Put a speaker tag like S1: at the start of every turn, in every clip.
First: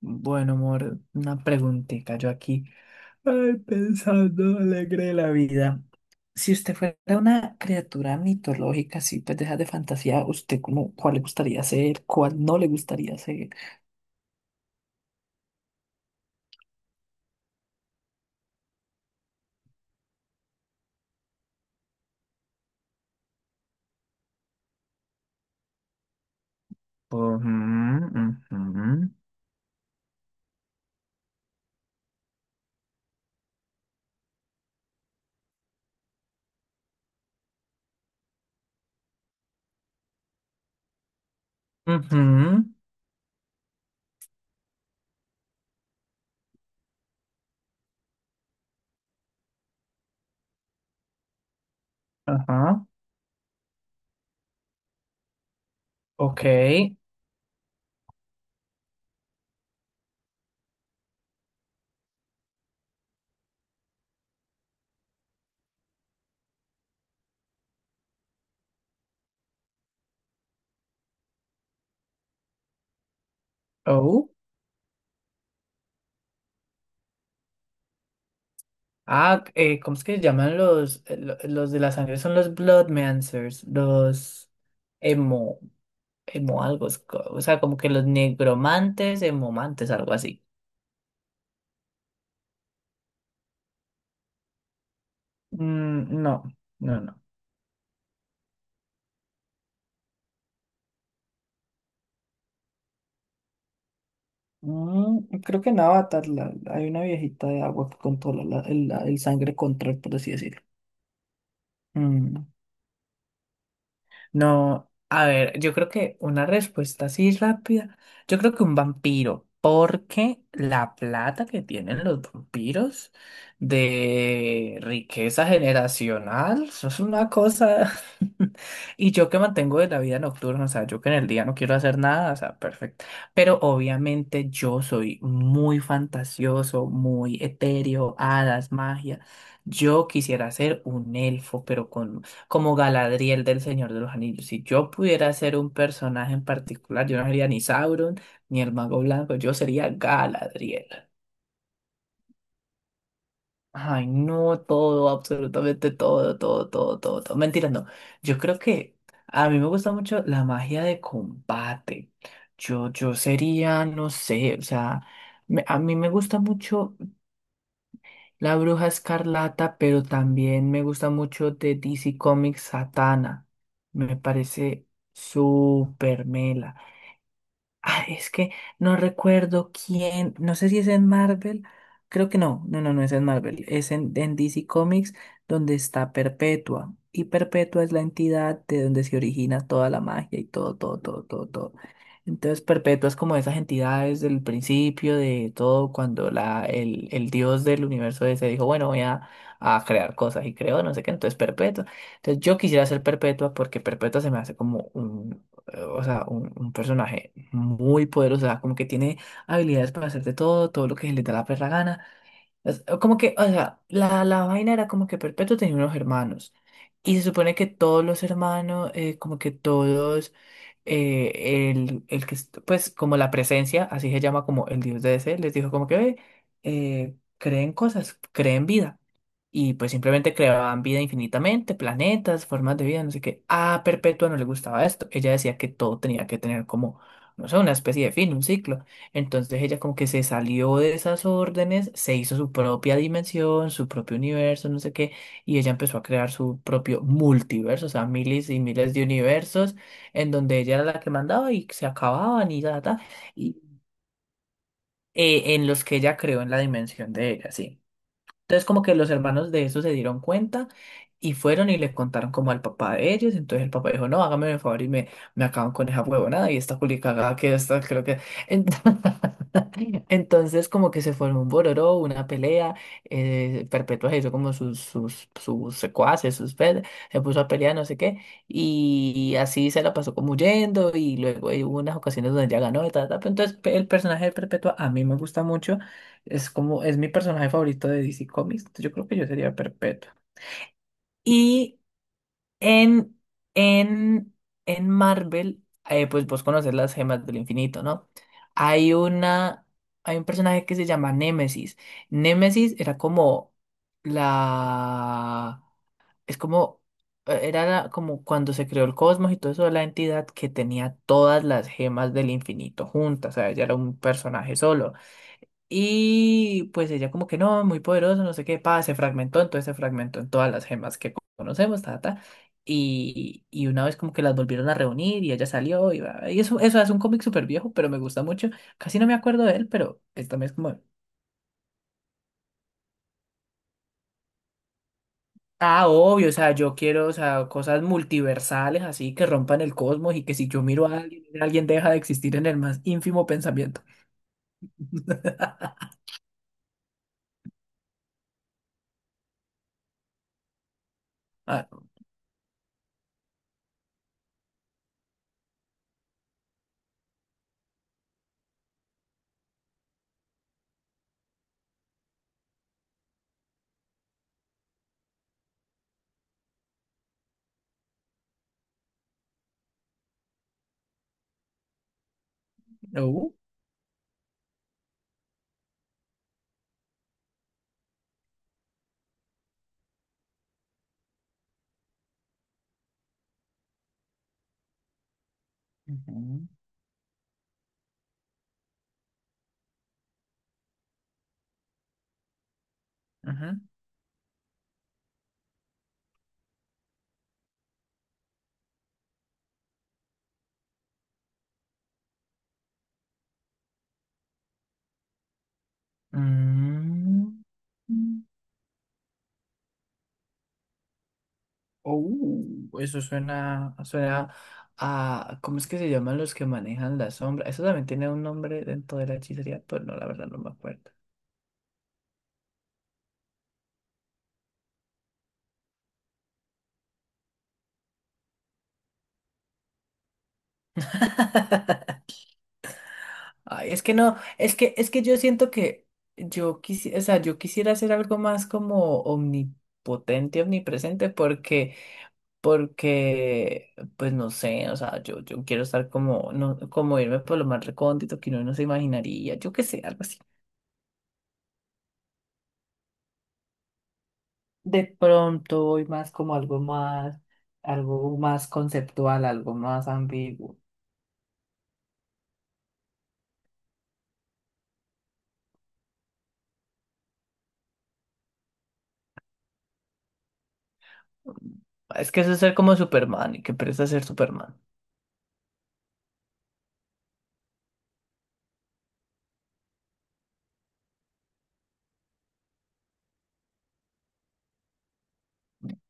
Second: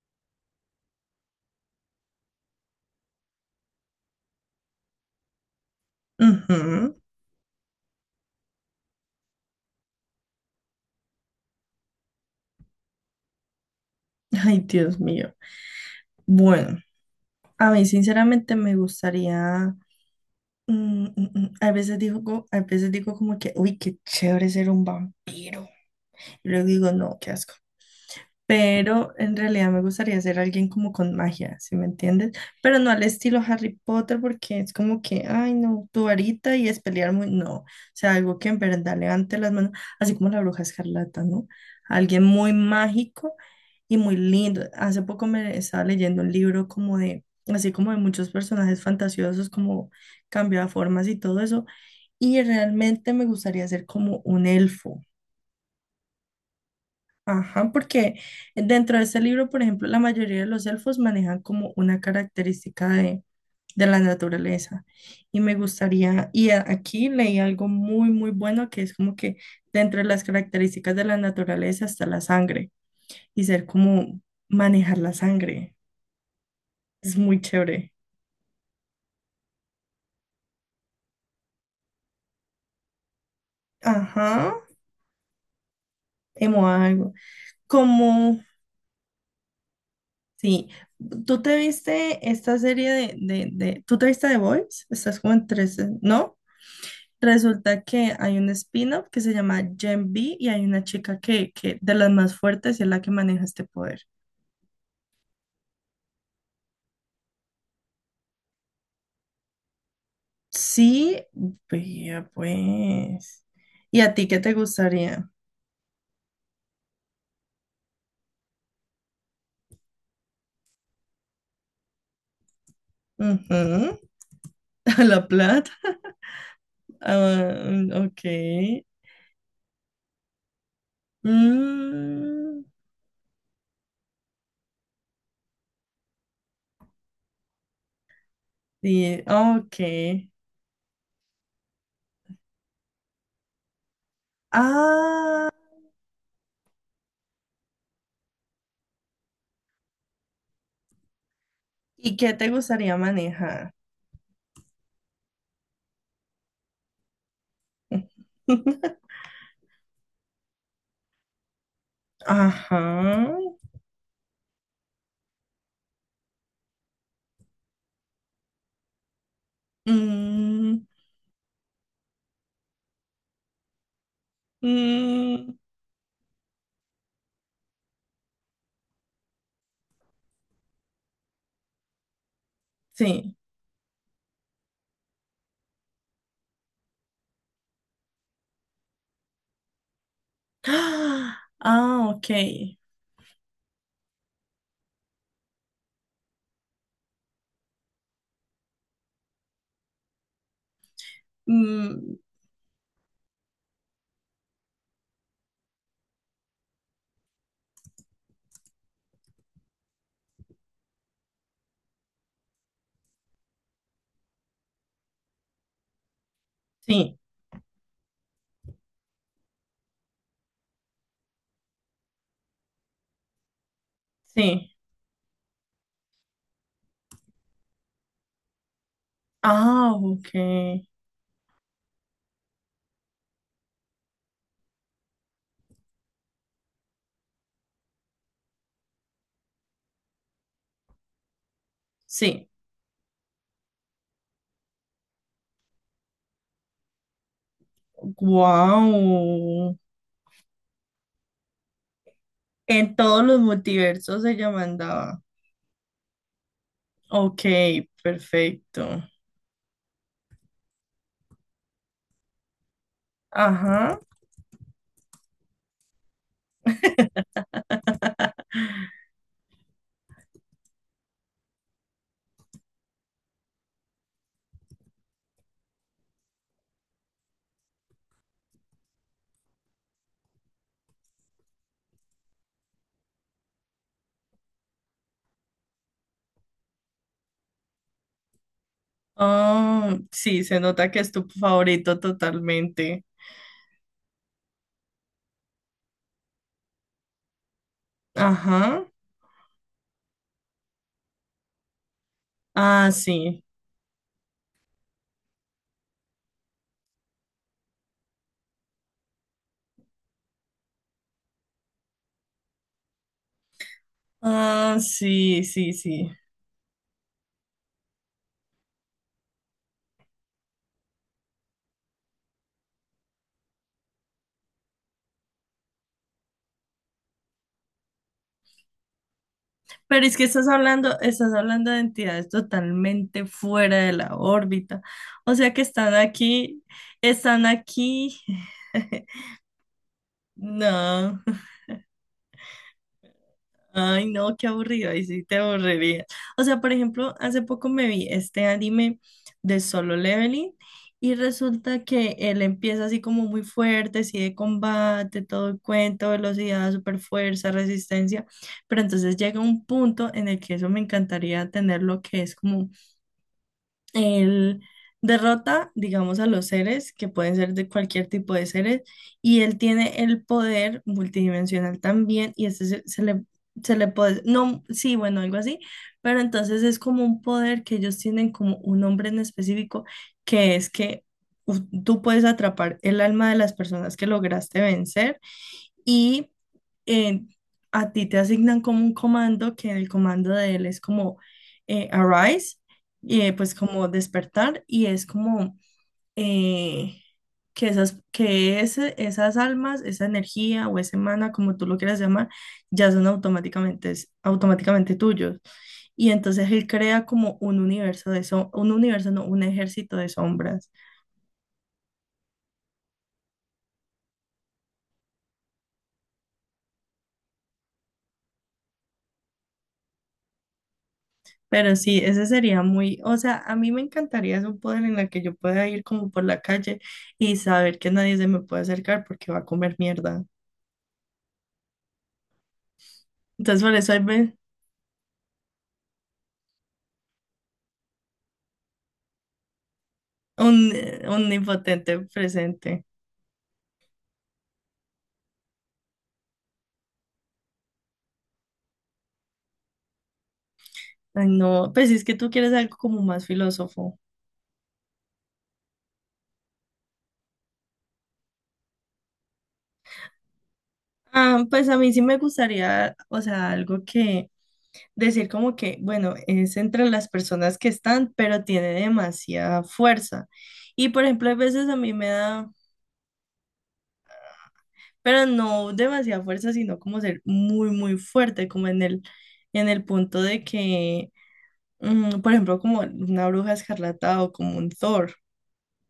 S1: Bueno, amor, una preguntita. Yo aquí, ay, pensando alegre de la vida. Si usted
S2: Ujú.
S1: fuera una criatura mitológica, así, pues deja de fantasía, ¿usted como cuál le gustaría ser? ¿Cuál no le gustaría ser?
S2: Ay, Dios mío. Bueno, a mí sinceramente me gustaría, a veces digo, a veces digo como que, uy, qué chévere ser un vampiro. Y luego digo, no, qué
S1: Ujú,
S2: asco.
S1: ujú,
S2: Pero en realidad me gustaría ser alguien como con magia, ¿sí me entiendes? Pero no al estilo Harry Potter, porque es como que, ay, no, tu varita y es pelear muy, no, o sea, algo que en verdad levante las manos, así como la bruja escarlata, ¿no? Alguien muy
S1: ujú.
S2: mágico y muy lindo. Hace poco me estaba leyendo un libro como de, así como de muchos personajes fantasiosos, como cambio de formas y todo eso, y
S1: Ajá.
S2: realmente me gustaría ser como un elfo.
S1: Ok.
S2: Ajá, porque dentro de ese libro, por ejemplo, la mayoría de los elfos manejan como una característica de la naturaleza. Y me gustaría, y aquí leí algo muy, muy bueno que es como que dentro de las características de la naturaleza está la sangre y ser como
S1: Oh.
S2: manejar la sangre. Es muy chévere.
S1: Ah, ¿cómo es que se llaman los, los de la sangre? Son los Bloodmancers, los
S2: Ajá,
S1: emo. Emo
S2: emo
S1: algo,
S2: algo.
S1: o sea, como que los
S2: Como,
S1: negromantes, emomantes, algo así.
S2: sí, ¿tú te viste esta serie ¿tú te viste The Boys? Estás como en 13, ¿no?
S1: No, no.
S2: Resulta que hay un spin-off que se llama Gen V y hay una chica que de las más fuertes y es la que maneja este poder.
S1: Mm, creo que en Avatar hay una viejita de agua que controla el, el sangre control, por así decirlo.
S2: Sí, vea
S1: Mm.
S2: pues. ¿Y a ti qué te
S1: No, a
S2: gustaría?
S1: ver, yo creo que una respuesta así rápida, yo creo que un vampiro, porque la plata que tienen los vampiros
S2: Ujú,
S1: de
S2: a la
S1: riqueza
S2: plata.
S1: generacional, eso es una
S2: Ah,
S1: cosa.
S2: ok.
S1: Y yo que mantengo de la vida nocturna, o sea, yo que en el día no quiero hacer nada, o sea,
S2: Mm,
S1: perfecto. Pero obviamente yo soy muy fantasioso, muy etéreo, hadas, magia.
S2: sí, ok.
S1: Yo quisiera ser un elfo, pero con como Galadriel del Señor de los Anillos. Si yo pudiera
S2: Ah,
S1: ser un personaje en particular, yo no sería ni Sauron ni el Mago Blanco, yo sería Galadriel.
S2: ¿y qué te gustaría manejar?
S1: Ay, no, todo, absolutamente todo, todo, todo, todo, todo. Mentira, no. Yo creo que a mí me gusta mucho la magia de combate.
S2: Ajá.
S1: Yo sería, no sé, o sea, a mí me gusta mucho. La Bruja Escarlata, pero también me
S2: Mm,
S1: gusta mucho de DC Comics Satana. Me parece
S2: mm,
S1: súper mela. Ah, es que no recuerdo quién, no sé si es en Marvel, creo que no, no es en
S2: sí.
S1: Marvel, en DC Comics donde está Perpetua. Y Perpetua es la entidad de donde se origina toda la magia y todo, todo, todo,
S2: Ah,
S1: todo, todo.
S2: ah, ok.
S1: Entonces Perpetua es como esas entidades del principio de todo, cuando el dios del universo ese dijo, bueno, a crear cosas y creó, no sé qué, entonces Perpetua.
S2: Mm,
S1: Entonces yo quisiera ser Perpetua porque Perpetua se me hace como o sea, un personaje muy poderosa, como que tiene habilidades para hacer de todo, todo lo que se le da la perra gana. Como que, o sea, la vaina era como que Perpetuo tenía unos hermanos. Y
S2: sí,
S1: se supone que todos los hermanos, como que todos el que, pues, como la presencia, así se llama como
S2: sí.
S1: el dios de DC, les dijo como que: "Ve, creen cosas, creen vida". Y pues
S2: Ah, ok.
S1: simplemente creaban vida infinitamente, planetas, formas de vida, no sé qué. A Perpetua no le gustaba esto. Ella decía que todo tenía que tener como, no sé, una especie de fin, un ciclo. Entonces ella como que se salió de esas órdenes, se hizo
S2: Sí.
S1: su propia dimensión, su propio universo, no sé qué. Y ella empezó a crear su propio multiverso, o sea, miles y miles de universos
S2: Wow.
S1: en donde ella era la que mandaba y se acababan y ya,
S2: En
S1: ta,
S2: todos los
S1: y
S2: multiversos ella mandaba.
S1: en los que ella creó en la dimensión de
S2: Ok,
S1: ella, sí. Entonces como que
S2: perfecto.
S1: los hermanos de eso se dieron cuenta y fueron y le contaron como al papá de ellos. Entonces el papá
S2: Ajá.
S1: dijo, no, hágame el favor y me acaban con esa huevonada y esta culicagada que esta creo que... Ent- Entonces como que se formó un bororó, una pelea, Perpetua se hizo como sus secuaces, se puso a pelear no sé qué y así se la pasó como huyendo y luego hubo unas ocasiones donde ella ganó y tal, tal. Pero entonces el personaje de Perpetua a mí me gusta mucho. Es como, es mi personaje favorito de DC Comics. Entonces, yo creo que yo sería
S2: Ah,
S1: Perpetua.
S2: sí, se nota que es tu
S1: Y
S2: favorito totalmente.
S1: en, en, en Marvel, pues vos conoces las gemas del infinito, ¿no?
S2: Ajá.
S1: Hay una, hay un personaje que se llama Némesis. Némesis
S2: Ah,
S1: era
S2: sí.
S1: como la, es como, era como cuando se creó el cosmos y todo eso, la entidad que tenía todas las gemas del infinito juntas, o sea, ella era un personaje
S2: Ah,
S1: solo.
S2: sí, sí, sí.
S1: Y pues ella como que no, muy poderoso, no sé qué, pa, se fragmentó, entonces se fragmentó en todas las gemas que conocemos, ta, ta. Y una vez como que las volvieron a reunir y ella salió y, y eso es un cómic súper viejo, pero me gusta mucho. Casi no me acuerdo de él, pero
S2: Pero es que
S1: es también es como,
S2: estás hablando de entidades totalmente fuera de la órbita. O sea que
S1: ah,
S2: están
S1: obvio, o sea,
S2: aquí,
S1: yo quiero, o
S2: están
S1: sea, cosas
S2: aquí.
S1: multiversales así que rompan el cosmos y que si yo miro a
S2: No,
S1: alguien, alguien deja de existir en el más ínfimo pensamiento.
S2: ay no, qué aburrido, ahí sí te aburriría. O sea, por ejemplo, hace poco me vi este anime de Solo Leveling y
S1: Ah,
S2: resulta que él empieza así como muy fuerte, así de combate, todo el cuento, velocidad, super fuerza, resistencia, pero entonces llega un punto en el que eso me encantaría tener lo que es como él derrota, digamos, a los seres, que pueden ser de cualquier tipo de seres, y él tiene el poder multidimensional también, y este
S1: uh,
S2: se le puede, no, sí, bueno, algo así, pero entonces es como un poder que ellos tienen como un nombre en específico, que es que tú puedes atrapar el alma de las personas que lograste vencer y
S1: ujú,
S2: eh, a ti te asignan como un comando que el comando de él es como arise, pues
S1: ujú.
S2: como despertar y es como eh, que esas, que esas almas, esa energía o ese mana, como tú lo quieras llamar, ya son automáticamente, automáticamente tuyos. Y entonces él crea como un universo de
S1: Mm.
S2: so- un universo, no, un ejército de sombras.
S1: Eso suena, suena a, ¿cómo es que se llaman los que manejan la sombra? Eso también tiene un nombre dentro de la hechicería, pero no, la verdad no me acuerdo.
S2: Pero sí, ese sería muy, o sea, a mí me encantaría es un poder en la que yo pueda ir como por la calle y saber que nadie se me puede acercar porque va a comer mierda. Entonces,
S1: Ay,
S2: por
S1: es
S2: eso
S1: que
S2: hay
S1: no,
S2: ve-
S1: es que yo siento que yo quisiera, o sea, yo quisiera hacer algo más como omnipotente, omnipresente,
S2: un impotente presente.
S1: pues no sé, o sea, yo quiero estar como, no, como irme por lo más recóndito que uno no se imaginaría, yo qué sé, algo así.
S2: Ay, no, pues es que tú quieres algo como más filósofo.
S1: De pronto voy más como algo más conceptual, algo más ambiguo.
S2: Ah, pues a mí sí me gustaría, o sea, algo que decir como que, bueno, es entre las personas que están, pero tiene demasiada fuerza. Y por ejemplo, a veces a mí me
S1: Es que eso es
S2: da
S1: ser como Superman y que presta ser Superman.
S2: pero no demasiada fuerza, sino como ser muy, muy fuerte, como en el punto de que, por ejemplo, como una bruja escarlata o como un Thor.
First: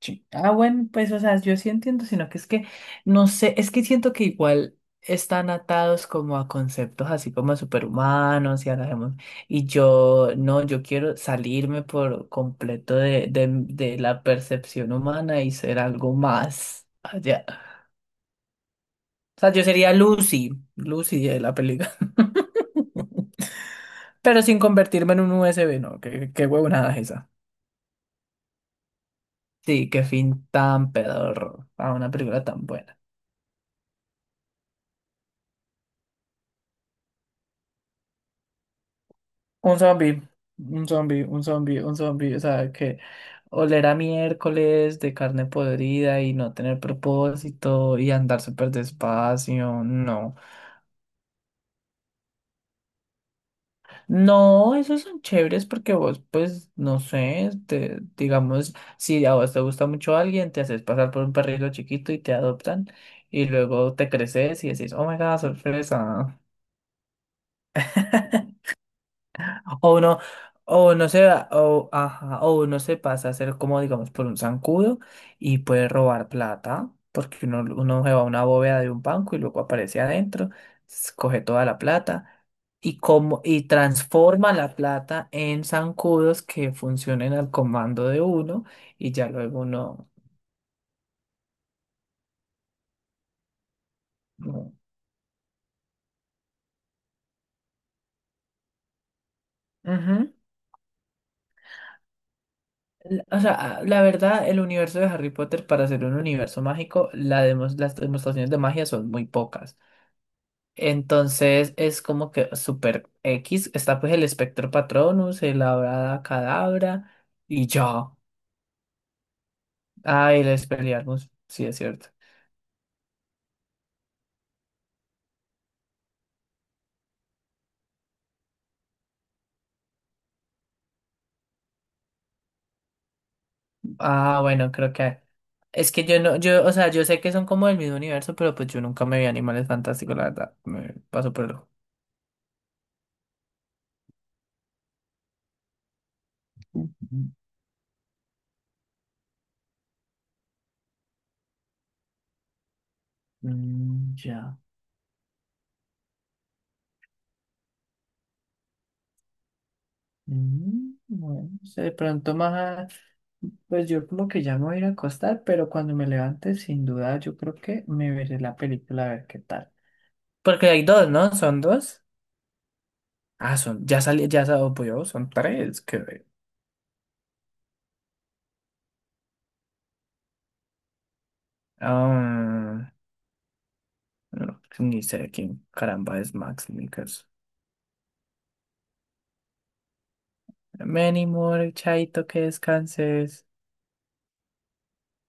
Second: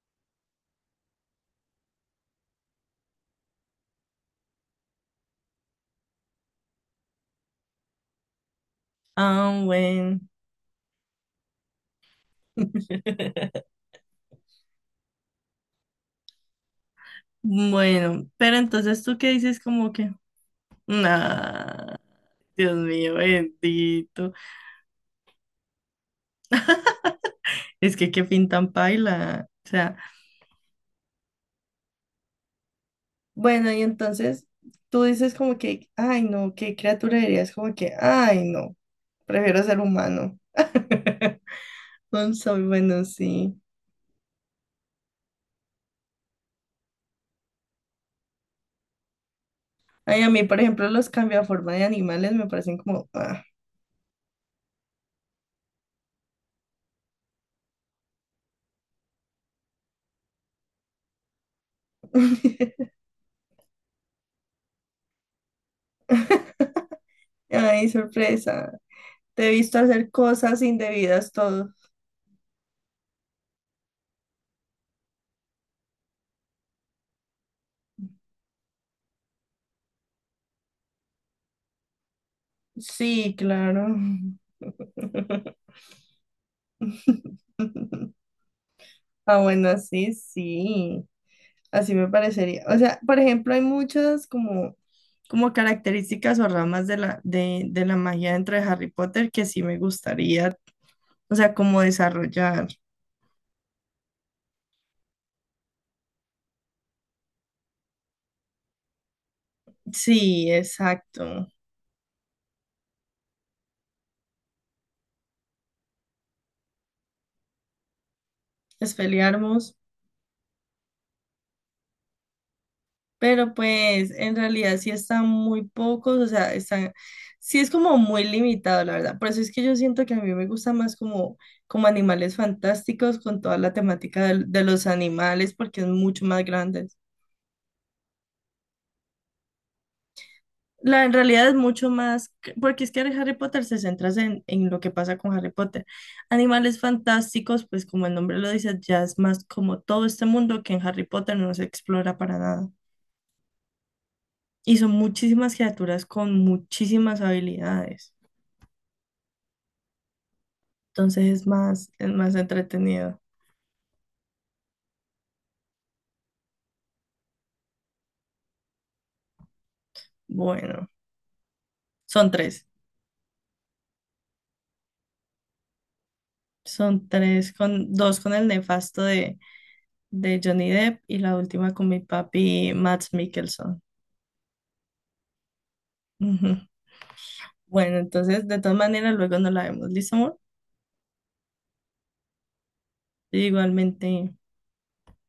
S1: Sí. Ah, bueno, pues, o sea, yo sí entiendo, sino que es que, no sé, es que siento que igual están atados como a conceptos así como superhumanos y hagamos,
S2: Ah,
S1: y
S2: bueno.
S1: yo, no, yo quiero salirme por completo de la percepción humana y ser algo más allá.
S2: Bueno, pero entonces tú qué
S1: O sea,
S2: dices
S1: yo
S2: como
S1: sería
S2: que,
S1: Lucy, Lucy de la película,
S2: nah, Dios mío, bendito,
S1: pero sin convertirme en un USB, ¿no? Qué, qué huevonada es esa.
S2: es que qué pintan paila, o
S1: Sí,
S2: sea,
S1: qué fin tan pedorro a una película tan buena.
S2: bueno, y entonces tú dices como que, ay no, qué criatura dirías como que, ay no, prefiero
S1: Un
S2: ser
S1: zombie,
S2: humano.
S1: un zombie, o
S2: Son, muy
S1: sea, que
S2: buenos, sí.
S1: oler a miércoles de carne podrida y no tener propósito y andar súper despacio,
S2: Ay, a
S1: no.
S2: mí, por ejemplo, los cambia forma de animales me parecen como... ah.
S1: No, esos son chéveres porque vos, pues, no sé, te, digamos, si a vos te gusta mucho alguien, te haces pasar por un perrito chiquito y te adoptan y luego te creces y decís, oh my God, sorpresa.
S2: Ay, sorpresa. Te he visto
S1: O
S2: hacer
S1: no,
S2: cosas
S1: o no se,
S2: indebidas todo.
S1: o, ajá, o uno se pasa a ser como, digamos, por un zancudo y puede robar plata, porque uno se va a una bóveda de un banco y luego aparece adentro, coge toda la plata y,
S2: Sí,
S1: como, y
S2: claro.
S1: transforma la plata en zancudos que funcionen al comando de uno y ya
S2: Ah,
S1: luego
S2: bueno,
S1: uno...
S2: sí, sí. Así me parecería. O sea, por ejemplo, hay muchas
S1: uno-
S2: como, como características o ramas de de la magia dentro de Harry Potter que sí me
S1: Ujú.
S2: gustaría, o sea, como desarrollar.
S1: L- O sea, la verdad, el universo de Harry Potter, para ser un universo mágico, las demostraciones de magia son muy pocas.
S2: Sí, exacto.
S1: Entonces es como que super X, está pues el espectro patronus, el Avada Kedavra y ya.
S2: Es
S1: Ah, y el Expelliarmus, sí es cierto.
S2: pero pues en realidad sí están muy pocos, o sea, están, sí es como muy limitado, la verdad. Por eso es que yo siento que a mí me gusta más como, como animales fantásticos con toda la temática
S1: Ah,
S2: de
S1: bueno,
S2: los
S1: creo que
S2: animales, porque es
S1: es que yo
S2: mucho
S1: no,
S2: más
S1: yo, o
S2: grande.
S1: sea, yo sé que son como del mismo universo, pero pues yo nunca me vi Animales Fantásticos, la verdad, me
S2: La, en
S1: paso por
S2: realidad
S1: el
S2: es
S1: ojo.
S2: mucho más, que- porque es que Harry Potter se centra en lo que pasa con Harry Potter. Animales
S1: Ujú.
S2: fantásticos, pues como el nombre lo dice, ya es más como todo este mundo que en Harry Potter no se explora para nada.
S1: Mm, ya.
S2: Y son muchísimas criaturas con muchísimas habilidades.
S1: Mm,
S2: Entonces
S1: bueno, no sé, de
S2: es más
S1: pronto más,
S2: entretenido.
S1: pues yo como que ya me voy a ir a acostar, pero cuando me levante, sin duda, yo creo que me veré la película a ver qué tal. Porque hay
S2: Bueno,
S1: dos, ¿no? ¿Son dos?
S2: son tres.
S1: Ah, son, ya salió, yo, son tres, creo.
S2: Son tres con dos con el nefasto de Johnny Depp y la última con mi papi
S1: Ah,
S2: Mads Mikkelsen.
S1: no, pues ni sé quién caramba es
S2: Ujú.
S1: Max Mikkelsen.
S2: Bueno, entonces de todas maneras luego nos la vemos. ¿Listo, amor?
S1: Many more, Chaito, que descanses.
S2: Igualmente.